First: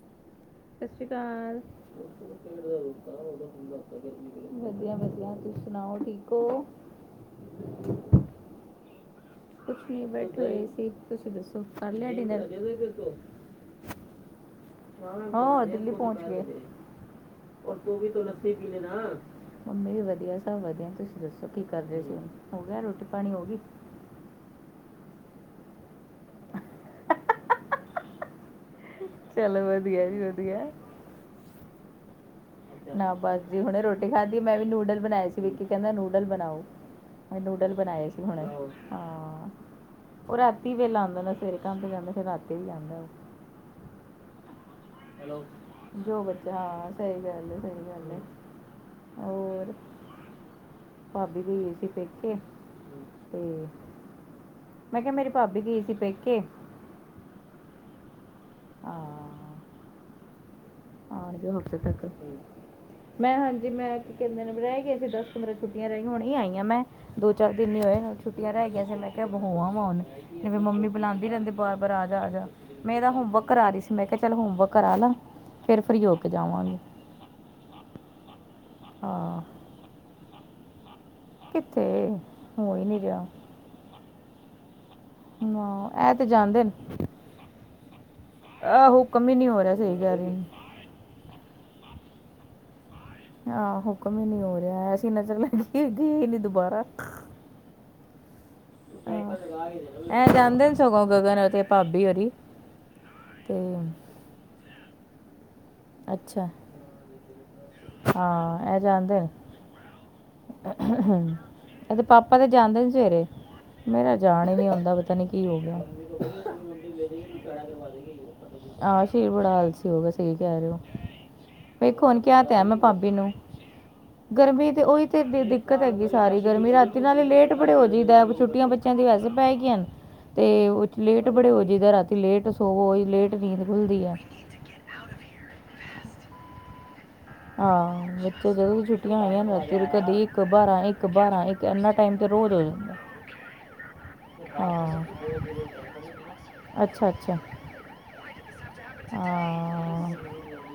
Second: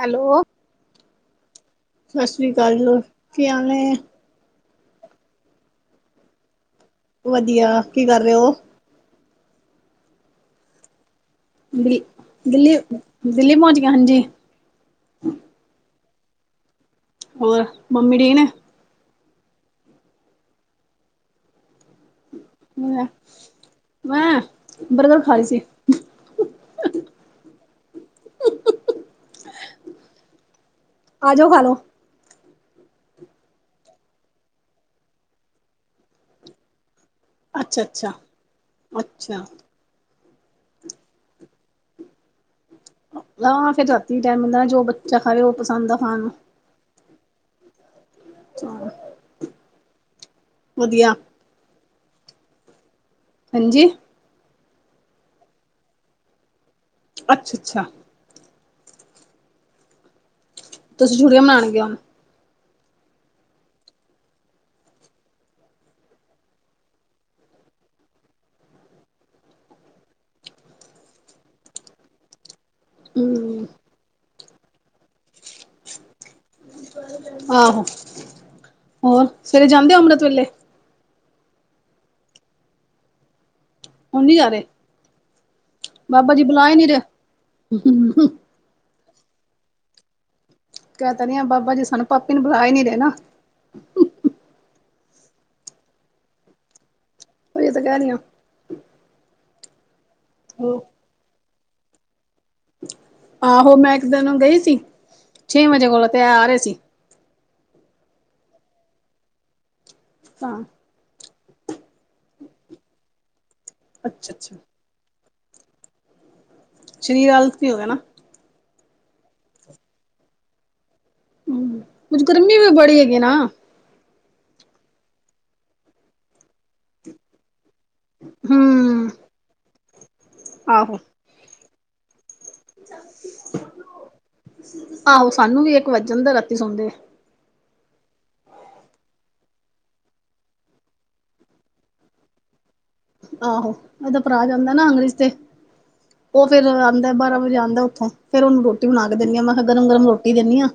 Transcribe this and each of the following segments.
Hello. ਸਤਿ ਸ਼੍ਰੀ ਅਕਾਲ। ਸਤਿ ਸ੍ਰੀ ਅਕਾਲ ਜੀ ਕੀ ਹਾਲ ਨੇ ਵਧੀਆ-ਵਧੀਆ ਤੁਸੀਂ ਸੁਣਾਓ ਠੀਕ ਹੋ। ਵਧੀਆ ਕੀ ਕਰ ਰਹੇ ਹੋ? ਕੁਛ ਨੀ ਬੈਠ ਹੋਏ ਸੀ ਤੁਸੀਂ ਦੱਸੋ ਕਰ ਦਿੱਲੀ ਲਿਆ ਡਿਨਰ ਦਿੱਲੀ ਦਿੱਲੀ ਪਹੁੰਚ ਗਿਆ ਹਾਂਜੀ ਹਾਂ ਦਿੱਲੀ ਪਹੁੰਚ ਗਿਆ ਹੋਰ ਔਰ ਤੂੰ ਵੀ ਮੰਮੀ ਤੋ ਠੀਕ ਲਸੀ ਪੀ ਲੇ ਨਾ ਮੰਮੀ ਵੀ ਵਧੀਆ ਸਭ ਵਧੀਆ ਤੁਸੀਂ ਦੱਸੋ ਕੀ ਕਰ ਰਏ ਸੀ ਹੋ ਗਿਆ ਰੋਟੀ ਪਾਣੀ ਹੋ ਗਈ ਮੈਂ ਬਰਗਰ ਖਾ ਰਈ ਸੀ ਚਲੋ ਵਧੀਆ ਜੀ ਵਧੀਆ ਆ ਜਾਓ ਖਾ ਲੋ ਨਾ ਬਸ ਜੀ ਹੁਣੇ ਰੋਟੀ ਖਾਧੀ ਮੈਂ ਵੀ ਨੂਡਲ ਬਣਾਏ ਸੀ ਵਿਕੀ ਕਹਿੰਦਾ ਨੂਡਲ ਬਣਾਓ ਨੂਡਲ ਅੱਛਾ ਬਣਾਏ ਅੱਛਾ ਸੀ ਹੁਣੇ ਅੱਛਾ ਹਾਂ ਉਹ ਰਾਤੀ ਵੇਲਾ ਹੁੰਦਾ ਸਵੇਰੇ ਕੰਮ ਤੇ ਜਾਂਦਾ ਫਿਰ ਰਾਤੀ ਵੀ ਲਿਆਂਦਾ ਹਾਂ ਫੇਰ ਰਾਤੀ ਟਾਈਮ ਹੁੰਦਾ ਜੋ ਖਾਵੇ ਉਹ ਪਸੰਦ ਆ ਖਾਣ ਜੋ ਬੱਚਾ ਹਾਂ ਸਈ ਗੱਲ ਏ ਸਈ ਗੱਲ ਏ ਨੂੰ ਹੋਰ? ਵਧੀਆ ਭਾਬੀ ਗਈ ਹੋ ਸੀ ਪੇਕੇ ਤੇ ਹਾਂਜੀ? ਮੈਂ ਕੇਆ ਮੇਰੀ ਭਾਬੀ ਗਈ ਸੀ ਪੇਕੇ ਅੱਛਾ ਛਾ ਹਾ ਤੁਸੀਂ ਛੁਟੀਆਂ ਮਨਾਣ ਗੇਆ? ਮੈਂ ਹਾਂਜੀ ਮੈਂ ਕੀ ਕੈਦੇ ਨੇ ਰੈ ਕੇ ਆਈ ਸੀ ਦਸ-ਪੰਦਰਾਂ ਛੁੱਟੀਆਂ ਰੈ ਹੋਣ ਆਈਆਂ ਮੈਂ ਦੋ-ਚਾਰ ਦਿਨ ਨ ਹੋਏ ਛੁੱਟ ਰੈ ਗੀਆ ਸੀ ਮੈਂ ਕੇਆ ਹੋ ੲਵਾਂ ਹੁੰਨ ਤੇ ਫੇਰ ਮੰਮੀ ਬੁਲਾਂਦੀ ਰੈਂਦੇ ਬਾਰ-ਬਾਰ ਆ ਜਾ ਆ ਜਾ ਮੈਂ ਏਰਾ ਹੋਮਵਰਕ ਹਮ ਕਰਾ ਰੀ ਸੀ ਮੈਂ ਕੇਆ ਚੱਲ ਹੋਮ ਵਰਕ ਕਰਾ ਲਾ ਫੇਰ ਫਰੀ ਜੋ ਕੇ ਜਾਵਾਂਗੀ। ਆਹੋ ਹੋਰ ਹਾਂ ਸਵੇਰੇ ਜਾਂਦੇ ਓ ਅੰਮ੍ਰਤ ਵੇਲੇ ਕਿੱਥੇ ਹੋ ਈ ਨੀਂ ਰੇਆ ਹੁਨ ਨੀ ਜਾ ਰਏ, ਨਾ ਇਹ ਤੇ ਬਾਬਾ ਜੀ ਜਾਂਦੇ ਬੁਲਾ ਈ ਨੀ ਰੇਆ। ਆ ਹੁਕਮ ਈ ਨੀ ਹੋ ਰੇਆ ਸਈ ਗ ਕੈ ਤਾਂ ਨੀ ਬਾਬਾ ਜੀ ਸਾਨੂੰ ਪਾਪੀ ਨੂੰ ਬੁਲਾ ਈ ਨੀ ਰੇਣਾ। ਆਹੋ ਹੁਕਮ ਈ ਨੀ ਹੋ ਰੇਆ ਐਸੀਂ ਨਜਰ ਲਗੀ ਹੈਗੀ ਏ ਗੇ ਈ ਨੀ ਦੁਬਾਰਾ। ਓਈ ਤਾਂ ਕੈ ਰੀ ਆ। ਐਂ ਜਾਂਦੇ ਨੇ ਸਗੋਂ ਗਗਨ ਅਤੇ ਭਾਬੀ ਹੋਰੀ। ਤੇ ਆਹੋ ਮੈਂ ਏਕ ਦਿਨ ਗਈ ਸੀ, ਛੇ ਵਜੇਂ ਕੋਲ ਤੇ ਆ ਅੱਛਾ ਰੇ ਸੀ। ਹਾਂ ਐ ਜਾਦੇ ਨੇ। [unintelligible] ਐਦੇ ਤੇ ਪਾਪਾ ਤੇ ਜਾਂਦੇ ਨੇ ਸਵੇਰੇ, ਮੇਰਾ ਅੱਛਾ ਜਾਣ ਹੀ ਅੱਛਾ ਨੀ ਹੁੰਦਾ ਪਤਾ ਨੀ ਕੀ ਹੋ ਗੇਆ ਸਰੀਰ ਆਲਸ ਵੀ ਹੋ ਗਿਆ ਨਾ ਆ ਸ਼ੀਰ ਬੜਾ ਆਲਸੀ ਹੋ ਗੇਆ ਸਈ ਗਲ ਐ, ਹਮ ਵੇਖੋ ਹੁੰਣ ਕੁਝ ਕੇਆ ਗਰਮੀ ਤੈ ਵੀ ਮੈਂ ਬੜੀ ਭਾਬੀ ਹੈਗੀ ਨਾ ਨੂੰ ਗਰਮੀ ਤੇ ਓਈ ਤੇ ਦਿੱਕਤ ਹੈਗੀ ਸਾਰੀ ਗਰਮੀ ਰਾਤੀ ਨਾਲ ਏ ਲੇ ਟ ਬੜੇ ਹੋ ਜਾਈਦਾ ਛੁੱਟੀਆਂ ਬੱਚਿਆਂ ਦੀ ਹਮ ਵੈਸੇ ਪੈ ਗਈਆਂ ਨੇ ਤੇ ਓ ਆਹੋ ਲੇਟ ਟ ਬੜੇ ਹੋ ਜਿਦਾਂ ਰਾਤੀ ਲੇਟ ਸੋਵੋ ਈ ਲੇਟ ਨੀਦਂ ਖੁਲਦੀ ਐ। ਆਹੋ ਸਾਨੂੰ ਵੀ ਏਕ ਵੱਜ ਜਾਦਾ ਰਾਤੀ ਸੋਣਦੇ ਆ ਵੀਚੋਂ ਜਦੋਂ ਵੀ ਛੁੱਟੀਆਂ ਹੋਈਆਂ ਕਦੇ ਏਕ ਬਾਰਾਂ ਏਕ ਬਾਰਾਂ ਏ ਤੇ ਏਨਾ ਟੈਮ ਤੇ ਰੋਜ਼ ਹੋ ਜਾਂਦਾ। ਆਹੋ ਏਦਾ ਪਰਾ ਜਾਂਦਾ ਨਾ ਹਾਂ ਹੰਗਰੀਜ਼ ਤੇ ਓ ਫੇਰ ਅੱਛਾ ਆਂਦਾ ਅੱਛਾ ਬਾਰਾਂ ਵਜੇ ਆਂਦਾ ਓਥੋ ਫੇਰ ਓਨੂੰ ਰੋਟੀ ਬਨਾ ਕੇ ਦੇਂਨੀ ਆ ਮੈਂ ਹਾ ਗਰਮ-ਗਰਮ ਰੋਟੀ ਦੇਂਨੀ ਆ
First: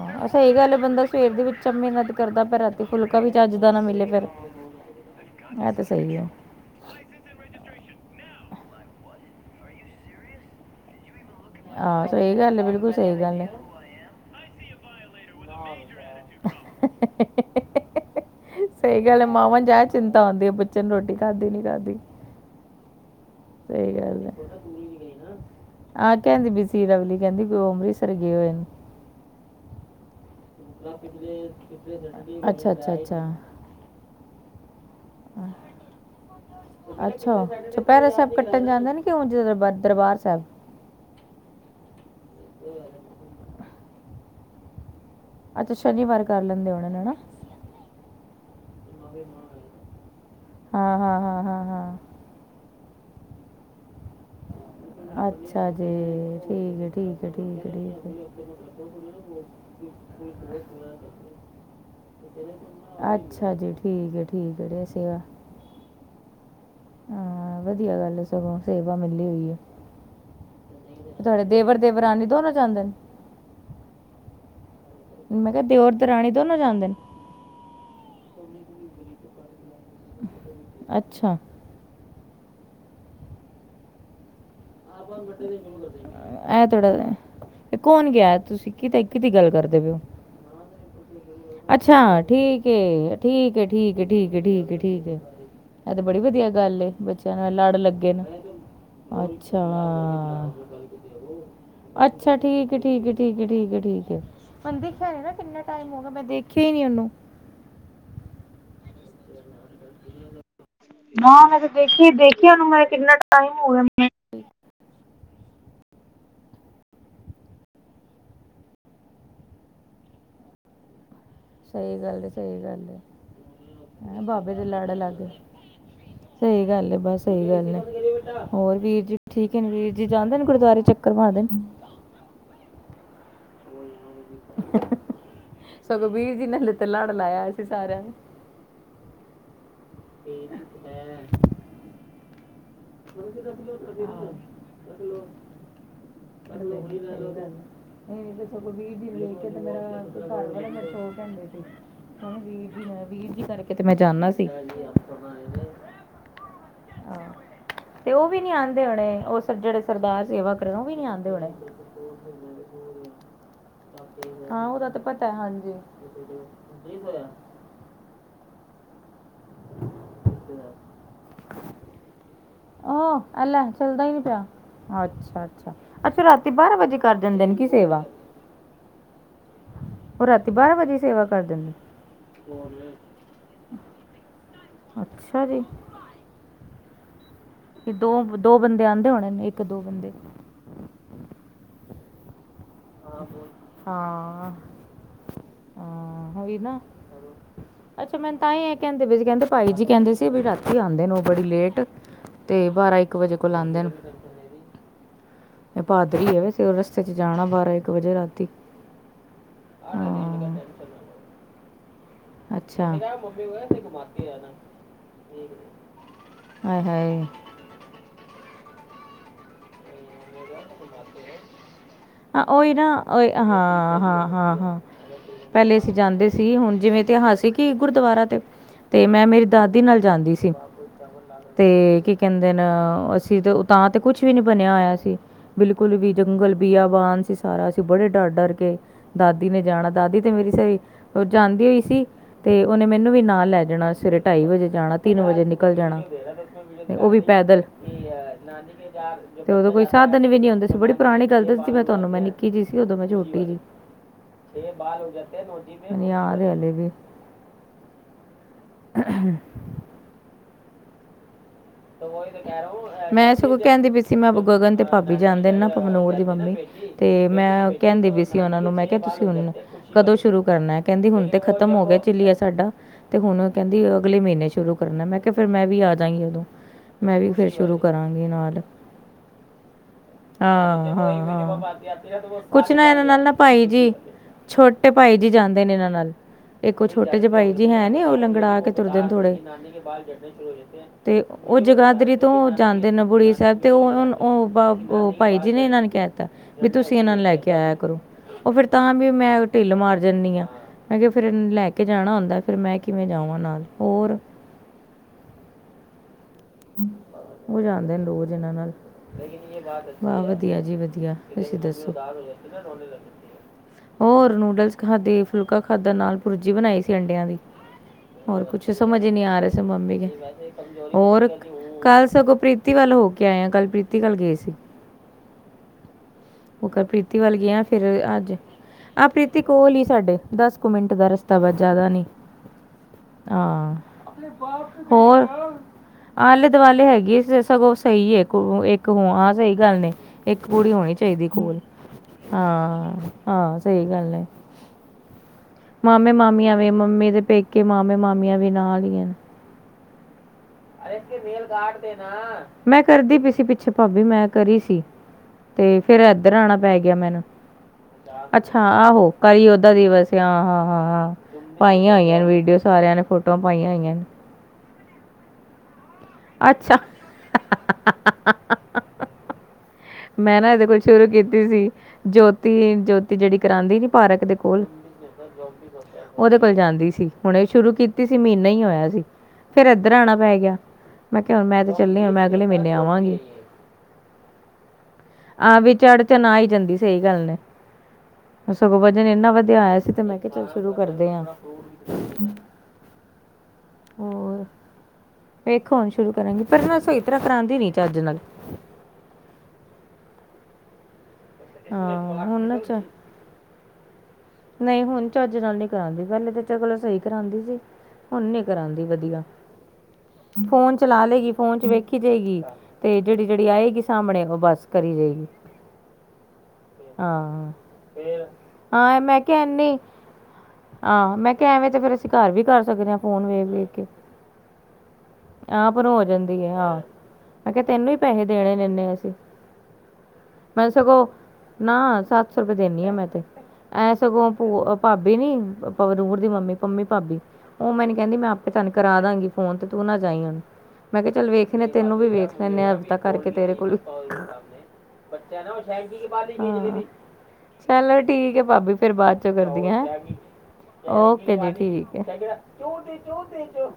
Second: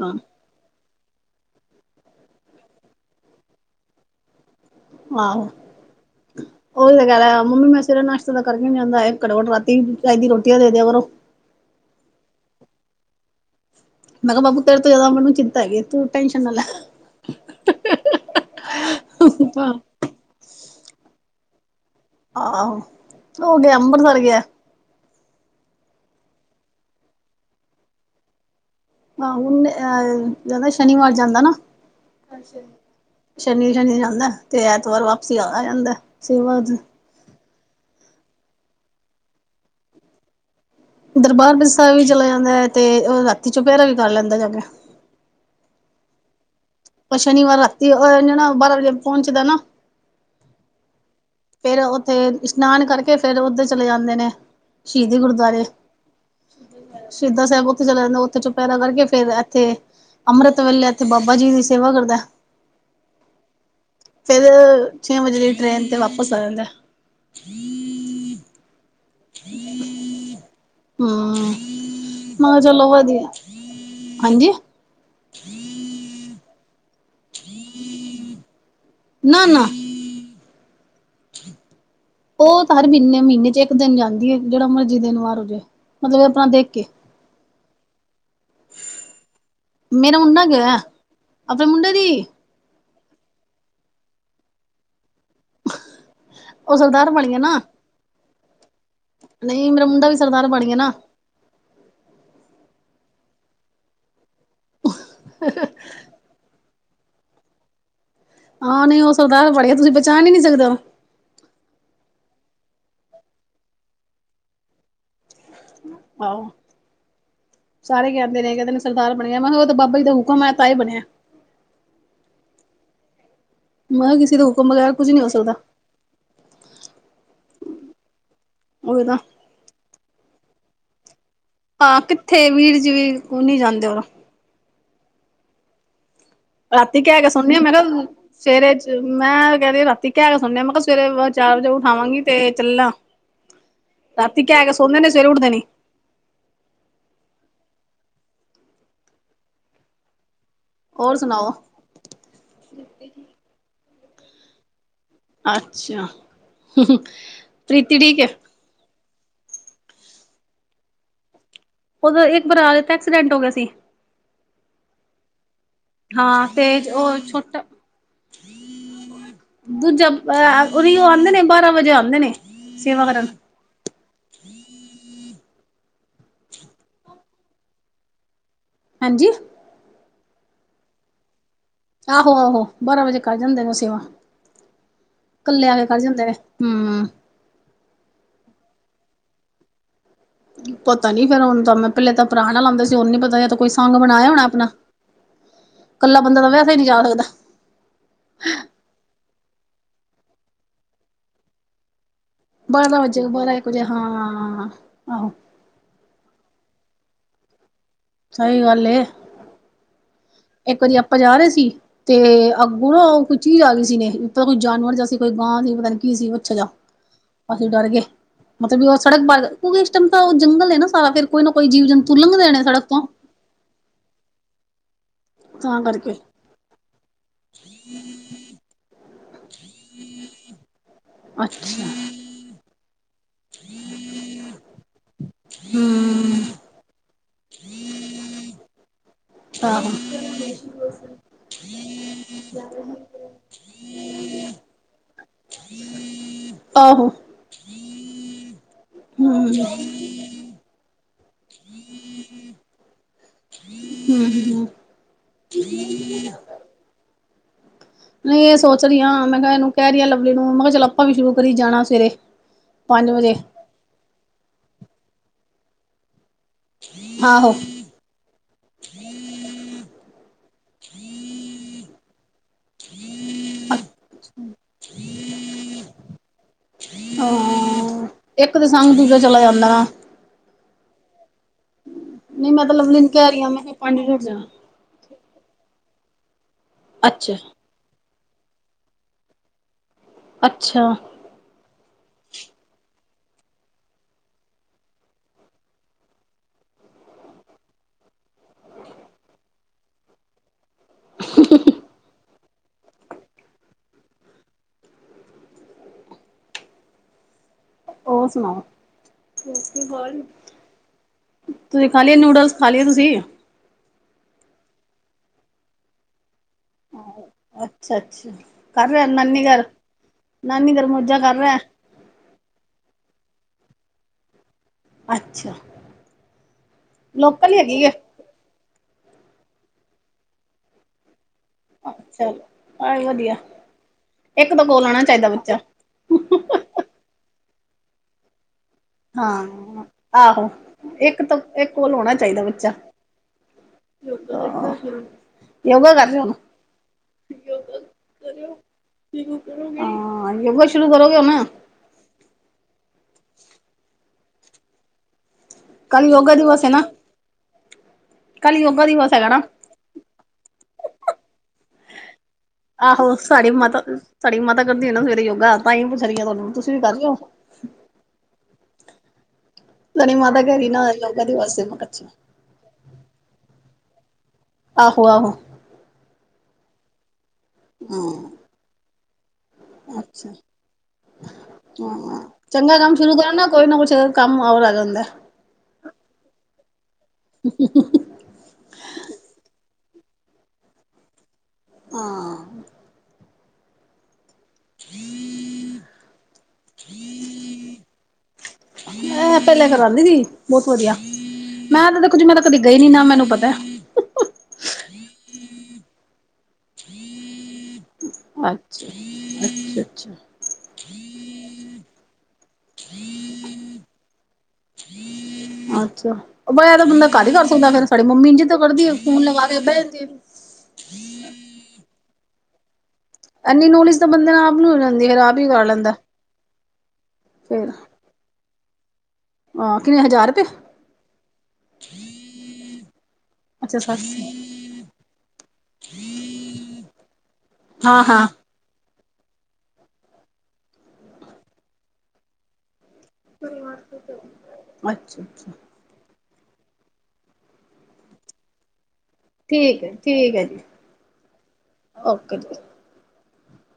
ਹਾਂ ਸਈ ਗੱਲ ਏ ਬੰਦਾ ਸਵੇਰ ਦੇ ਵਿੱਚ ਐਮੀ ਮੈਨਤ ਕਰਦਾ ਪੇਆ ਰਾਤੀ ਫੁਲਕਾ ਵੀ ਚਜ ਦਾ ਨਾ ਮਿਲੇ ਫੇਰ ਆਹੋ ਓ ਤਾਂ ਕੈਲਾ ਮੰਮੀ ਮੈਂ ਸਵੇਰੇ ਨਾਸ਼ਤਾ ਤਾਂ ਕਰਕੇ ਨੀ ਜਾਂਦਾ ਘਟੋ ਘੱਟੀ ਰਾਤੀ ਚਜ ਦੀ ਰੋਟੀ ਦਾ ਦੇ ਦੇਆ ਕਰੋ। ਆ ਸਈ ਗੱਲ ਐ ਬੇਲਕੁਲ ਸਈ ਗੱਲ ਐ। ਮੈਂ ਕੇਆ ਮਾਮੂ ਤੇਰੇ ਤੋਂ ਹੈਗਾ ਮੈਨੋ ਚ ਹੈਗੀ ਤੂੰ ਟੈਨਸ਼ਨ ਨਾਂ ਲੈ ਸਹੀ ਗੱਲ ਹੈ ਮਾਵਾਂ ਜਾ ਚਿੰਤਾ ਔਦੀ ਐ ਬੱਚੇ ਨੂੰ ਰੋਟੀ ਖਾਧੀ ਨੀ ਖਾਧੀ ਆਂਹੋ। ਸਹੀ ਗੱਲ ਹੈ। ਆਹ, ਕਹਿੰਦੀ ਪਈ ਸੀ, ਲਵਲੀ ਕਹਿੰਦੀ ਉਹ ਅੰਮ੍ਰਿਤਸਰ ਗਏ ਹੋਏ ਨੇ। ਹਾਂ, ਉਨੇ ਅ। ਕਿਲੇ- ਕਿਲੇ ਝੰੇ। ਸ਼ਨੀ -ਸ਼ਨੀ ਜਾਂਦਾ, ਤੇ ਐਤਵਾਰ ਵਾਪਸੀ ਆ ਜਾਂਦਾ ਸੇਵਾਦ। ਅੱਛਾ, ਚੂਪੈਰਾ ਸਾਹਿਬ ਕੱਟਣ ਜਾਂਦਾ ਨੇ, ਕਿਉਂ ਉਂਝ ਦਰਬਾਰ ਸਾਹਿਬ। ਦਰਬਾਰ ਵਿੱਚ ਸਹਿਬ ਵੀ ਚਲਾ ਜਾਂਦਾ ਹੈ, ਤੇ ਉਹ ਰਾਤੀ ਚੋਂ ਪਹਿਰਾ ਵੀ ਕਰ ਲੈਂਦਾ ਜਾਕੇ। ਅੱਛਾ, ਸ਼ਨੀਵਾਰ ਕਰ ਲੈਂਦੇ ਹੋ। ਪਰ ਸ਼ਨੀਵਾਰ ਰਾਤੀ ਉਹ ਇੰਜ ਨਾਂ, ਬਾਰਾਂ ਵਜੇ ਪਹੁੰਚਦਾ ਨਾ ਹਾਂ-ਹਾਂ, ਹਾਂ। ਫਿਰ ਹਾਂ ਉੱਥੇ ਇਸ਼ਨਾਨ ਕਰਕੇ, ਫਿਰ ਓਧਰ ਚਲੇ ਜਾਂਦੇ ਨੇ। ਸ਼ਹੀਦੀ ਗੁਰਦੁਆਰੇ ਅੱਛਾ ਜੀ, ਠੀਕ ਹੈ, ਠੀਕ ਹੈ, ਸ਼ਹੀਦਾਂ ਠੀਕ ਸਾਹਿਬ ਹੈ, ਉੱਥੇ ਚਲਾ ਜਾਂਦਾ ਠੀਕ। ਉੱਥੇ ਚੁਪਹਿਰਾ ਕਰਕੇ ਫੇਰ ਇੱਥੇ ਅੰਮ੍ਰਿਤ ਵੇਲੇ ਇੱਥੇ ਬਾਬਾ ਜੀ ਦੀ ਸੇਵਾ ਕਰਦਾ। ਅੱਛਾ ਜੀ, ਠੀਕ ਹੈ, ਫੇਰ ਠੀਕ ਹੈ। [unintelligible] ਛੇ ਵਜੇ ਲਈ ਟ੍ਰੇਨ ਤੇ ਵਾਪਸ ਆ ਜਾਂਦਾ। ਹਾਂ, ਵਧੀਆ ਗੱਲ ਸਗੋਂ, ਸੇਵਾ ਮਿਲੀ ਹੋਈ ਹੈ। ਤੁਹਾਡੇ ਹੂੰ, ਦੇਵਰ-ਦੇਵਰਾਨੀ ਦੋਨੋ ਮੈਂ ਕਿਹਾ ਜਾਂਦੇ ਚਲੋ ਨੇ, ਵਧੀਆ ਹਾਂਜੀ [unintelligible] ਮੈਂ ਕਿਹਾ, ਦਿਓਰ-ਦੇਵਰਾਨੀ ਰਾਣੀ ਦੋਨੋ ਜਾਂਦੇ ਨੇ। ਹਮ [unintelligible] ਨਾ-ਨਾ। [unintelligible] ਅੱਛਾ। [unintelligible] ਉਹ ਤਾਂ ਹਰ ਮਹੀਨੇ-ਮਹੀਨੇ ਚ ਇਕ ਦਿਨ ਜਾਂਦੀ ਹੈ। ਜਿਹੜਾ ਮਰਜ਼ੀ ਦੇਨਵਾਰ ਹੋਵੇ, ਜ ਮਤਲਬ ਇਹ ਆਪਣਾ ਦੇਖ ਕੇ। ਇਹ ਕੌਣ ਗਿਆ, ਤੁਸੀਂ ਕਿਦੀ-ਕਿਦੀ ਗੱਲ ਕਰਦੇ ਪੇ ਹੋ? ਮੇਰਾ ਮੁੰਡਾ ਗਿਆ ਆਪਣੇ ਮੁੰਡੇ ਅੱਛਾ, ਦੀ ਠੀਕ ਹੈ, ਠੀਕ ਹੈ, ਠੀਕ ਹੈ, ਠੀਕ ਹੈ, ਠੀਕ ਹੈ, ਠੀਕ ਹੈ। ਇਹ ਤੇ ਬੜੀ ਵਧੀਆ ਉਹ ਗੱਲ ਏ, ਸਰਦਾਰ ਬਣ ਬੱਚਿਆਂ ਗਿਆ ਨੂੰ ਨਾ ਲੜ ਲੱਗੇ ਨੇ। ਨਹੀਂ ਮੇਰਾ ਮੁੰਡਾ ਵੀ ਸਰਦਾਰ ਅੱਛਾ ਬੰਗਿਆ ਨਾ। ਅੱਛਾ, ਠੀਕ ਹੈ, ਠੀਕ ਹੈ, ਠੀਕ, ਠੀਕ, ਠੀਕ ਹੈ। ਤੁਹਾਨੂੰ ਦੇਖਿਆ ਨੂੰ ਕਿੰਨਾ ਟਾਈਮ ਹੋ ਗਿਆ, ਮੈਂ ਦੇਖਿਆ ਹੀ ਨੀ ਉਹਨੂੰ। ਹਾਂ ਨਹੀਂ ਹੋ ਸਕਦਾ, ਬੜੀਆ ਤੁਸੀਂ ਪਹਿਚਾਣ ਨੀ ਸਕਦਾ ਹੋ। ਨਾ ਮੈਂ ਤੇ ਦੇਖੀ-ਦੇਖੀ ਉਹਨੂੰ, ਮੈਂ ਕਿੰਨਾ ਟਾਈਮ ਹੋ ਗਿਆ ਮੈ। ਹਹ [unintelligible] ਸਾਰੇ ਕਹਿੰਦੇ ਨੇ ਕਹਿੰਦੇ ਨੇ, ਸਰਦਾਰ ਬਣਿਆ ਮੈਂ ਕਿਹਾ, ਉਹ ਤਾਂ ਬਾਬਾ ਜ ਦਾ ਹੁਕਮ ਹੈ, ਤਾਂ ਇਹ ਬਣਿਆ ਸਹੀ ਗੱਲ ਡ ਸਹੀ ਗੱਲ [unintelligible] ਮੈਂ ਕਿ, ਹਾ ਹੈਂ, ਕਿਸੇ ਦਾ ਬਾਬੇ ਦੇ ਹੁਕਮ ਲੜ ਵਗੈਰਾ ਕੁੱਝ ਲੱਗ ਨਹੀਂ ਗਏ। ਹੋ ਸਕਦਾ। ਸਹੀ ਗੱਲ ਹੈ, ਬਸ ਹੋ ਜਾਂਦੇ ਨੇ, ਹੋਰ ਉਹੀ ਵੀਰ ਜੀ ਤਾਂ ਠੀਕ। ਵੀਰ ਜੀ ਜਾਂਦੇ ਨੇ, ਗੁਰਦੁਆਰੇ ਚੱਕਰ ਮਾਰਦੇ ਨੇ। ਹਾਂ, ਕਿੱਥੇ ਵੀਰ ਜੀ, ਵੀਰ ਜੀ ਨੀ ਜਾਂਦੇ ਹੁਣ। ਸੁਖਬੀਰ ਜੀ ਨੇ ਲੇ ਤੇ ਰਾਤੀ ਲਾੜ ਕਹਿ ਕੇ ਲਾਇਆ ਸੁਣਨੀ ਆ ਸੀ, ਮੈਂ ਸਾਰਿਆਂ ਕਿਹਾ ਨੂੰ। ਸਵੇਰੇ ਚ ਮੈਂ ਕਹਿਦੀ, ਰਾਤੀ ਕਹਿ ਕੇ ਸੋਨੀ ਆ, ਮੈਂ ਕਿਹਾ ਸਵੇਰੇ ਚਾਰ ਵਜੇ ਉਠਾਵਾਂਗੀ ਤੇ ਚੱਲਨਾ। ਰਾਤੀ ਕਹਿ ਕੇ ਸੋਦੇ ਨੇ, ਸਵੇਰੇ ਉੱਠਦੇ ਨੀ। ਸ ਬੀ ਕੇ [unintelligible] ਸਦੇ ਹੋਰ ਸੁਣਾਓ ਸੀ ਹਣ ਵੀਰ ਜੀ ਵੀਰ ਜੀ ਕਰਕੇ ਤੇ ਮੈਂ ਜਾਦਾ ਸੀ। ਅੱਛਾ। ਹਾਂ ਪ੍ਰੀਤੀ ਤੇ ਠੀਕ ਹੈ ਉਹ ਵੀ ਨੀ ਆਂਦੇ ਹੋਣੇ ਉਹ ਜਿਹੜੇ ਸਰਦਾਰ ਸੇਵਾ ਕਰਨ ਉਹ ਵੀ ਨੀ ਆਂਦੇ ਹੋਣੇ ਉਦੋਂ ਇੱਕ ਭਰਾ ਦਾ ਤੇ ਐਕਸੀਡੈਂਟ ਹੋ ਗਿਆ ਸੀ ਹਾਂ ਉਹਦਾ ਤੇ ਪਤਾ ਹਾਂਜੀ ਹਾਂ ਤੇ ਉਹ ਛੋਟਾ ਦੂਜਾ ਉਹ ਆਂਦੇ ਨੇ ਬਾਰਾਂ ਵਜੇ ਆਂਦੇ ਨੇ ਸੇਵਾ ਉਹ ਕਰਨ ਐ ਲੈ ਚੱਲਦਾ ਹੀ ਨਹੀਂ ਪਿਆ ਅੱਛਾ ਅੱਛਾ ਅੱਛਾ ਰਾਤੀ ਬਾਰਾਂ ਵਜੇ ਕਰ ਦਿੰਦੇ ਨੇ ਕੀ ਸੇਵਾ ਹਾਂਜੀ ਉਹ ਰਾਤੀ ਬਾਰਾਂ ਵਜੇ ਸੇਵਾ ਕਰ ਦੇ ਆਹੋ ਆਹੋ ਬਾਰਾਂ ਵਜੇ ਕਰ ਜਾਂਦੇ ਨੇ ਸੇਵਾ ਅੱਛਾ ਜੀ ਕੱਲੇ ਕਰ ਜਾਂਦੇ ਹੂੰ ਦੋ ਦੋ ਬੰਦੇ ਆਂਦੇ ਹੋਣੇ ਨੇ ਇੱਕ ਦੋ ਬੰਦੇ ਪਤਾ ਨੀ ਫੇਰ ਹੁਨ ਤਾਂ ਮੈਂ ਪੈਲੇ ਤਾਂ ਭਰਾ ਨਾਲ ਆਂਦੇ ਸੀ, ਹੁਨ ਨੀ ਪਤਾ ਯਾਂਤਾ ਕੋਈ ਸੰਗ ਬਣਾਇਆ ਹੋਣਾ ਹਾਂ ਆਪਣਾ ਕੱਲਾ ਹਾਂ ਬੰਦਾ ਤਾਂ ਹੋਈ ਵੈਸੇ ਹੀ ਨਾ ਨਹੀਂ ਜਾ ਸਕਦਾ ਅੱਛਾ ਮੈਂ ਤਾਂ ਹੀ ਇਹ ਕਹਿੰਦੇ ਪਏ ਸੀ ਕਹਿੰਦੇ ਭਾਈ ਜੀ ਕਹਿੰਦੇ ਸੀ ਵੀ ਰਾਤੀ ਆਂਦੇ ਨੇ ਉਹ ਬੜੀ ਲੇਟ ਤੇ ਬਾਰਾਂ ਵਜੇ ਬਾਰਾਂ ਇੱਕ ਵਜੇ ਹਾਂ ਬਾ ਦਰੀ ਏ ਵੈਸੇ ਫਿਰ ਰਸਤੇ ਚ ਜਾਨਾ ਬਾਰਾਂ ਇੱਕ ਵਜੇ ਰਾਤੀ ਸਹੀ ਗੱਲ ਏ ਹਾਂ, ਇੱਕ ਵਜੇ ਆਪਾਂ ਜਾ ਰਹੇ ਸੀ ਤੇ ਅੱਛਾ ਅੱਗੋਂ ਨਾ ਕੋਈ ਚੀਜ਼ ਆ ਗਈ ਸੀ ਨੇ ਜਿਦਾ ਕੋਈ ਜਾਨਵਰ ਜਾਂ ਸੀ ਕੋਈ ਗਾਂ ਸੀ ਪਤਾ ਨੀ ਕੀ ਸੀ ਬੱਛਾ ਜਿਹਾ ਹਾਏ ਹਾਏ ਅਸੀਂ ਡਰ ਗਏ ਮਤਲਬ ਵੀ ਉਹ ਸੜਕ ਉਸ ਟਾਈਮ ਤਾਂ ਉਹ ਜੰਗਲ ਹੈ ਨਾ ਸਾਰਾ ਫੇਰ ਕੋਈ ਨਾ ਕੋਈ ਜੀਵ ਜੰਤੂ ਹਾਂ ਲੰਘਦੇ ਹੋਣੇ ਉਹੀ ਸੜਕ ਨਾ ਤੋਂ ਓਏ ਹਾਂ ਹਾਂ ਹਾਂ ਹਾਂ ਪੈਲੇ ਤਾਂ ਅਸੀਂ ਕਰਕੇ ਜਾਂਦੇ ਸੀ ਸੀ ਹੁਣ ਜਿਵੇਂ ਇਤਹਾਸਿਕ ਸੀ ਕਿ ਗੁਰਦੁਆਰਾ ਤੇ ਤੇ ਮੈਂ ਮੇਰੀ ਦਾਦੀ ਨਾਲ ਜਾਂਦੀ ਸੀ ਅੱਛਾ ਤੇ ਕੀ ਕਹਿੰਦੇ ਨੇ ਸੀ ਤੇ ਉਹ ਤਾਂ ਤੇ ਕੁਛ ਵੀ ਨੀ ਬਣਿਆ ਹੋਇਆ ਸੀ ਬਿਲਕੁਲ ਵੀ ਹੂੰ ਜੰਗਲ ਬੀਆ ਬਾਨ ਸੀ ਸਾਰਾ ਅਸੀ ਬੜੇ ਡਰ ਡਰ ਕੇ ਦਾਦੀ ਨੇ ਜਾਣਾ ਆਹੋ ਦਾਦੀ ਤੇ ਮੇਰੀ ਸਰੀ ਜਾਂਦੀ ਹੋਈ ਸੀ ਤੇ ਉਹਨੇ ਮੈਨੂੰ ਵੀ ਨਾਲ ਲੈ ਜਾਣਾ ਸਵੇਰੇ ਢਾਈ ਵਜੇ ਜਾਣਾ ਤਿੰਨ ਵਜੇ ਨਿਕਲ ਜਾਣਾ ਆਹੋ ਉਹ ਵੀ ਪੈਦਲ ਹੂੰ ਤੇ ਉਦੋਂ ਕੋਈ ਹੂੰ ਸਾਧਨ ਵੀ ਨੀ ਹੁੰਦੇ ਸੀ ਬੜੀ ਪੁਰਾਣੀ ਗੱਲ ਦੱਸਦੀ ਮੈਂ ਤੁਹਾਨੂੰ ਮੈਂ ਨਿੱਕੀ ਜਹੀ ਸੀ ਉਦੋਂ ਮੈਂ ਹੂੰ। ਨੀ ਯਾਦ ਏ ਹਲੇ ਵੀ ਨਹੀਂ ਇਹ ਸੋਚ ਰਹੀ ਆ ਮੈਂ ਕਿਹਾ ਇਹਨੂੰ ਕਹਿ ਰਹੀ ਆ ਲਵਲੀ ਨੂੰ ਮੈਂ ਕਿਹਾ ਚਲ ਆਪਾਂ ਵੀ ਸ਼ੁਰੂ ਕਰੀ ਜਾ ਮੈਂ ਸਗੋਂ ਕਹਿੰਦੀ ਪੀ ਸੀ ਮੈਂ ਗਗਨ ਤੇ ਭਾਬੀ ਜਾਣਦੇ ਨਾ ਪਵਨੂਰ ਦੀ ਮੰਮੀ ਤੇ ਮੈਂ ਆਹੋ ਕੈਹਂਦੀ ਪਈ ਸੀ ਉਹਨਾਂ ਨੂੰ ਮੈਂ ਕਿਹਾ ਤੁਸੀਂ ਉਹ ਕਦੋਂ ਸ਼ੁਰੂ ਕਰਨਾ ਹੈ ਕਹਿੰਦੀ ਹੁਣ ਤੇ ਖ਼ਤਮ ਹੋ ਗਿਆ ਚਿੱਲੀਆ ਸਾਡਾ ਤੇ ਹੁਣ ਹਾਂ ਕਹਿੰਦੀ ਅਗਲੇ ਮਹੀਨੇ ਸ਼ੁਰੂ ਕਰਨਾ ਮੈਂ ਕਿਹਾ ਫਿਰ ਮੈਂ ਵੀ ਆ ਜਾਂਗੀ ਮੈਂ ਵੀ ਫਿਰ ਸ਼ੁਰੂ ਕਰਾਂਗੀ ਇੱਕ ਨਾਲ ਦੇ ਸੰਗ ਦੂਜਾ ਚਲਾ ਜਾਂਦਾ ਨਾ ਆਹ ਨਹੀਂ ਮੈਂ ਕੁਛ ਤਾਂ ਨਾ ਲਵਲੀ ਇਹਨਾਂ ਨੂੰ ਨਾਲ ਕਹਿ ਨਾ ਰਹੀ ਹਾਂ ਮੈਂ ਭਾਈ ਕਿਹਾ ਜੀ ਪੰਜ ਵਜੇ ਉੱਠ ਜਾਣਾ ਛੋ ਛੋਟੇ ਭਾਈ ਜੀ ਜਾਂਦੇ ਨੇ ਇਹਨਾਂ ਨਾਲ ਇੱਕ ਉਹ ਛੋਟੇ ਅੱਛਾ ਜਿਹੇ ਭ ਜੇ ਹੈ ਨੀ ਉਹ ਲੰਗੜਾ ਆ ਕੇ ਤੁਰਦੇ ਨੇ ਥੋੜੇ ਅੱਛਾ ਉਹ ਜਗਾਦਰੀ ਤੋਂ ਜਾਂਦੇ ਨੇ ਬੁੜੀ ਸਾਹਿਬ ਤੇ ਉਹ ਉਹ ਭਾਈ ਜੀ ਨੇ ਇਹਨਾਂ ਨੇ ਕਹਿ ਦਿੱਤਾ ਵੀ ਤੁਸੀਂ ਇਹਨਾਂ ਨੂੰ ਲੈ ਕੇ ਆਇਆ ਕਰੋ ਉਹ ਫੇਰ ਤਾਂ ਵੀ ਮੈਂ ਢਿੱਲ ਮਾਰ ਜਾਂਦੀ ਆ ਮੈਂ ਕਿਹਾ ਫਿਰ ਲੈ ਕੇ ਜਾਣਾ ਹੁੰਦਾ ਫਿਰ ਮੈਂ ਕਿਵੇਂ ਜਾਵਾਂ ਨਾਲ ਹੋਰ ਉਹ ਜਾਂਦੇ ਨੇ ਹੋਰ ਰੋਜ ਇਹਨਾਂ ਸੁਣਾਓ ਨਾਲ ਰੋਟੀ ਖਾ ਆਹ ਲਈ? ਵਧੀਆ ਜੀ ਵਧੀਆ ਤੁਸੀਂ ਦੱਸੋ ਖਾ ਲਈਏ ਨੂਡਲਸ ਖਾ ਲਈਏ ਤੁਸੀਂ ਹੋਰ ਨੂਡਲਸ ਖਾਧੇ ਫੁਲਕਾ ਖਾਧਾ ਪੁਰਜੀ ਬਣਾਈ ਸੀ ਅੰਡਿਆਂ ਦੀ ਅੱਛਾ ਅੱਛਾ ਹੋਰ ਕੁਛ ਕਰ ਸਮਝ ਰਿਹਾ ਨੀ ਆ ਨਾਨੀ ਰਹੇ ਸੀ ਘਰ ਮੰਮੀ ਕੇ ਨਾਨੀ ਘਰ ਮੌਜਾਂ ਹੋਰ ਕਰ ਰਿਹਾ ਕੱਲ ਸਗੋਂ ਪ੍ਰੀਤੀ ਵੱਲ ਹੋ ਕੇ ਆਏਆ ਕੱਲ ਪ੍ਰੀਤੀ ਵੱਲ ਗਏ ਸੀ। ਅੱਛਾ ਉਹ ਕਲ ਪ੍ਰੀਤੀ ਵੱਲ ਲੋਕਲ ਹੀ ਗਿਆ ਫਿਰ ਹੈਗੀ ਆ ਅੱਜ ਆਹ ਪ੍ਰੀਤੀ ਕੋਲ ਹੀ ਸਾਡੇ ਦਸ ਕੁ ਮਿੰਟ ਦਾ ਰਸਤਾ ਵ ਜਾਦਾ ਨੀ ਚਲੋ ਆਹ ਵਧੀਆ ਹਾਂ ਇੱਕ ਤਾਂ ਕੋਲ ਆਉਣਾ ਹੋਰ ਚਾਹੀਦਾ ਬੱਚਾ ਆਲੇ ਦੁਆਲੇ ਹੈਗੀ ਸਗੋਂ ਸਹੀ ਐ ਕੋ ਇ ਹਾਂ ਸਹੀ ਗੱਲ ਨੇ ਇੱਕ ਕੁੜੀ ਹੋਣੀ ਇੱਕ ਚਾਹੀਦੀ ਤੋਂ ਕੋਲ ਇੱਕ ਹੋਣਾ ਚਾਹੀਦਾ ਬੱਚਾ ਹਾਂ। ਹਾਂ ਸਹੀ ਗੱਲ ਏ। ਯੋਗਾ ਕਰ ਰਹੇ ਹੁਣ ਮਾਮੇ-ਮਾਮੀਆਂ ਵੀ ਮੰ ਦੇ ਪੇਕੇ, ਮਾਮੇ- ਮਾਮੀਆਂ ਵੀ ਨਾਲ ਹੀ ਐਨ। ਹਾਂ ਸ਼ੁਰੂ ਕਰੋਗੇ ਹੁਣ ਮੈਂ ਕਰਦੀ ਪਈ ਸੀ ਪਿੱਛੇ ਭਾਬੀ ਮੈਂ ਘਰ ਹੀ ਸੀ। ਤੇ ਫਿਰ ਕੱਲ ਇਧਰ ਯੋਗਾ ਆਉਣਾ ਦਿਵਸ ਹੈ ਪੈ ਨਾ ਗਿਆ ਮੈਨੂੰ ਕੱਲ ਅੱਛਾ, ਯੋਗਾ ਆਹੋ ਦਿਵਸ ਹੈਗਾ ਨਾ ਕਈ ਓ ਦਿਵਸ ਹਾਂ-ਹਾਂ ਹਾਂ-ਹਾਂ ਪਾਈਆਂ ਹੋਈਆਂ ਵੀਡੀਓਸ। ਆਹੋ ਸਾਡੀ ਮਾਤਾ ਸਾਡੀ ਮਾਤਾ ਕਰਦੀ ਨਾ ਸਵੇਰੇ ਯੋਗਾ ਤਾਂ ਹੀ ਪੁੱਛ ਰਹੀ ਹਾਂ ਤੁਹਾਨੂੰ ਤੁਸੀਂ ਅੱਛਾ ਵੀ ਕਰ ਰਹੇ ਹੋ। ਸਾਡੀ ਮੈਂ ਮਾਤਾ ਨਾ ਕਹਿ ਇਹਦੇ ਰਹੀ ਕੋਲ ਸ਼ੁਰੂ ਯੋਗਾ ਕੀਤੀ ਦਿਵਸ ਏ, ਸੀ ਮੈਂ ਕਿਹਾ ਅੱਛਾ ਜੋਤ ਤੀ ਜੋਤੀ ਜਿਹੜੀ ਕਰਾਉਂਦੀ ਨੀ ਪਾਰਕ ਦੇ ਕੋਲ ਆਹੋ ਆਹੋ ਉਹਦੇ ਕੋਲ ਜਾਂਦੀ ਸੀ। ਹੁਣੇ ਹੀ ਸ਼ੁਰੂ ਕੀਤੀ ਸੀ ਹਾਂ ਮਹੀਨਾ ਹੀ ਹੋਇਆ ਸੀ। ਫੇਰ ਇੱਧਰ ਆਉਣਾ ਅੱਛਾ ਪੈ ਗਿਆ ਮੈਂ ਕਿਹਾ ਹੁਣ ਮੈਂ ਤੇ ਚੱਲੀ ਆ ਮੈਂ ਹਾਂ ਅਗਲੇ ਮਹੀਨੇ ਚੰਗਾ ਕੰਮ ਸ਼ੁਰੂ ਆਵਾਂਗੀ। ਕਰੋ ਨਾ ਕੋਈ ਨਾ ਕੁਛ ਕੰਮ ਔਰ ਆ ਜਾਂਦਾ। ਆਹ ਵਿਚ ਅੜਚਨ ਆ ਹੀ ਜਾਂਦੀ ਸਹੀ ਗੱਲ ਹੈ। ਸਗੋਂ ਵਜਨ ਇੰਨਾ ਵਧੀਆ ਆਇਆ ਸੀ ਤੇ ਮੈਂ ਕਿਹਾ ਚੱਲ ਸ਼ੁਰੂ ਕਰਦੇ ਹਾਂ। ਹਾਂ। ਹੋਰ ਦੇਖੋ ਹੁਣ ਸ਼ੁਰੂ ਕਰਾਂਗੀ ਪਰ ਨਾ ਸਹੀ ਤਰ੍ਹਾਂ ਕਰਾਉਂਦੀ ਨੀ ਚੱਜ ਨਾਲ। ਐ ਪਹਿਲੇ ਕਰਾਦੀ ਸੀ ਬਹੁਤ ਵਧੀਆ। ਮੈਂ ਤੇ ਦੇਖੋ ਜੀ ਹਾਂ ਮੈਂ ਹੁਣ ਤੇ ਕਦੇ ਗਈ ਨੀ ਨਾ ਮੈਨੂੰ ਪਤਾ। ਨਈ ਹੁਣ ਚੱਜ ਨਾਲ ਨੀ ਕਰਾਉਂਦੀ ਪਹਿਲੇ ਤਾਂ ਚਲੋ ਸਹੀ ਕਰਾਉਂਦੀ ਸੀ। ਹੁਣ ਨੀ ਕਰਾਉਂਦੀ ਅੱਛਾ ਵਧੀਆ। ਅੱਛਾ ਅੱਛਾ ਫੋਨ ਚਲਾ ਲਏਗੀ ਫੋਨ ਚ ਵੇਖੀ ਜਾਏਗੀ ਤੇ ਜਿਹੜੀ-ਜਿਹੜੀ ਆਏਗੀ ਸਾਹਮਣੇ ਉਹ ਬੱਸ ਕਰੀ ਜਾਏਗੀ। ਅੱਛਾ ਬਾ ਇਹ ਤਾਂ ਬੰਦਾ ਕਰ ਹੀ ਕਰ ਹਾਂ ਸਕਦਾ ਫੇਰ ਸਾਡੀ ਮੰਮੀ ਇੰਜ ਹੀ ਤਾਂ ਕਰਦੀ ਫੋਨ ਲਗਾ ਕੇ। ਆ ਮੈਂ ਕਿਹਾ ਐਵੇਂ ਤੇ ਫੇਰ ਅਸੀਂ ਘਰ ਵੀ ਕਰ ਸਕਦੇ ਹਾਂ। ਫੋਨ ਇੰਨੀ ਵੇਖ-ਵੇਖ ਕੇ ਨੌਲੇਜ ਤਾਂ ਬੰਦੇ ਨੂੰ ਆਪ ਨੂੰ ਹੋ ਜਾਂਦੀ ਫੇਰ ਆਪ ਹੀ ਕਰ ਆ ਲੈਂਦਾ ਪਰੋ ਹੋ ਜਾਂਦੀ ਹੈ ਆਹ ਮੈਂ ਕਿਹਾ ਫੇਰ ਤੈਨੂੰ ਹੀ ਪੈਹੈ ਦੇਣੇ ਨੇ ਇੰਨੇ ਅਸੀਂ। ਹਾਂ ਕਿੰਨੇ ਹਜ਼ਾਰ ਰੁਪਏ? ਮੈ ਸਗੋਂ ਨਾ ਸੱਤ ਸੌ ਰੁਪਏ ਦੇਨੀ ਆ ਮੈਂ ਤੇ ਅੱਛਾ ਐਂ ਸੱਠ ਸਗੋਂ ਭਾਬੀ ਨੀ ਭਵਨੂਰ ਦੀ ਮੰਮੀ ਪੰਮੀ ਭਾਬੀ ਉਹ ਮੈਨੂੰ ਹਾਂ ਕਹਿੰਦੀ ਹਾਂ ਮੈਂ ਤੁਹਾਨੂੰ ਕਰਾ ਦਾਂਗੀ ਫੋਨ ਤੇ ਤੂੰ ਨਾ ਜਾਈ ਹੁਣ ਮੈਂ ਕਿਹਾ ਚੱਲ ਵੇਖਣੇ ਤੈਨੂੰ ਵੀ ਵੇਖ ਲੈਂਨੇ ਹਾਂ ਹਫਤਾ ਕਰਕੇ ਤੇਰੇ ਕੋਲ। ਅੱਛਾ ਅੱਛਾ ਹਾਂ, ਚਲੋ ਠੀਕ ਹੈ ਭਾਬੀ ਫੇਰ ਬਾਦ ਚੋ ਕਰਦੀ ਆ ਠੀਕ ਹੈ ਠੀਕ ਜੀ ਓਕੇ ਜੀ ਠੀਕ ਓਕੇ ਜੀ ਐ।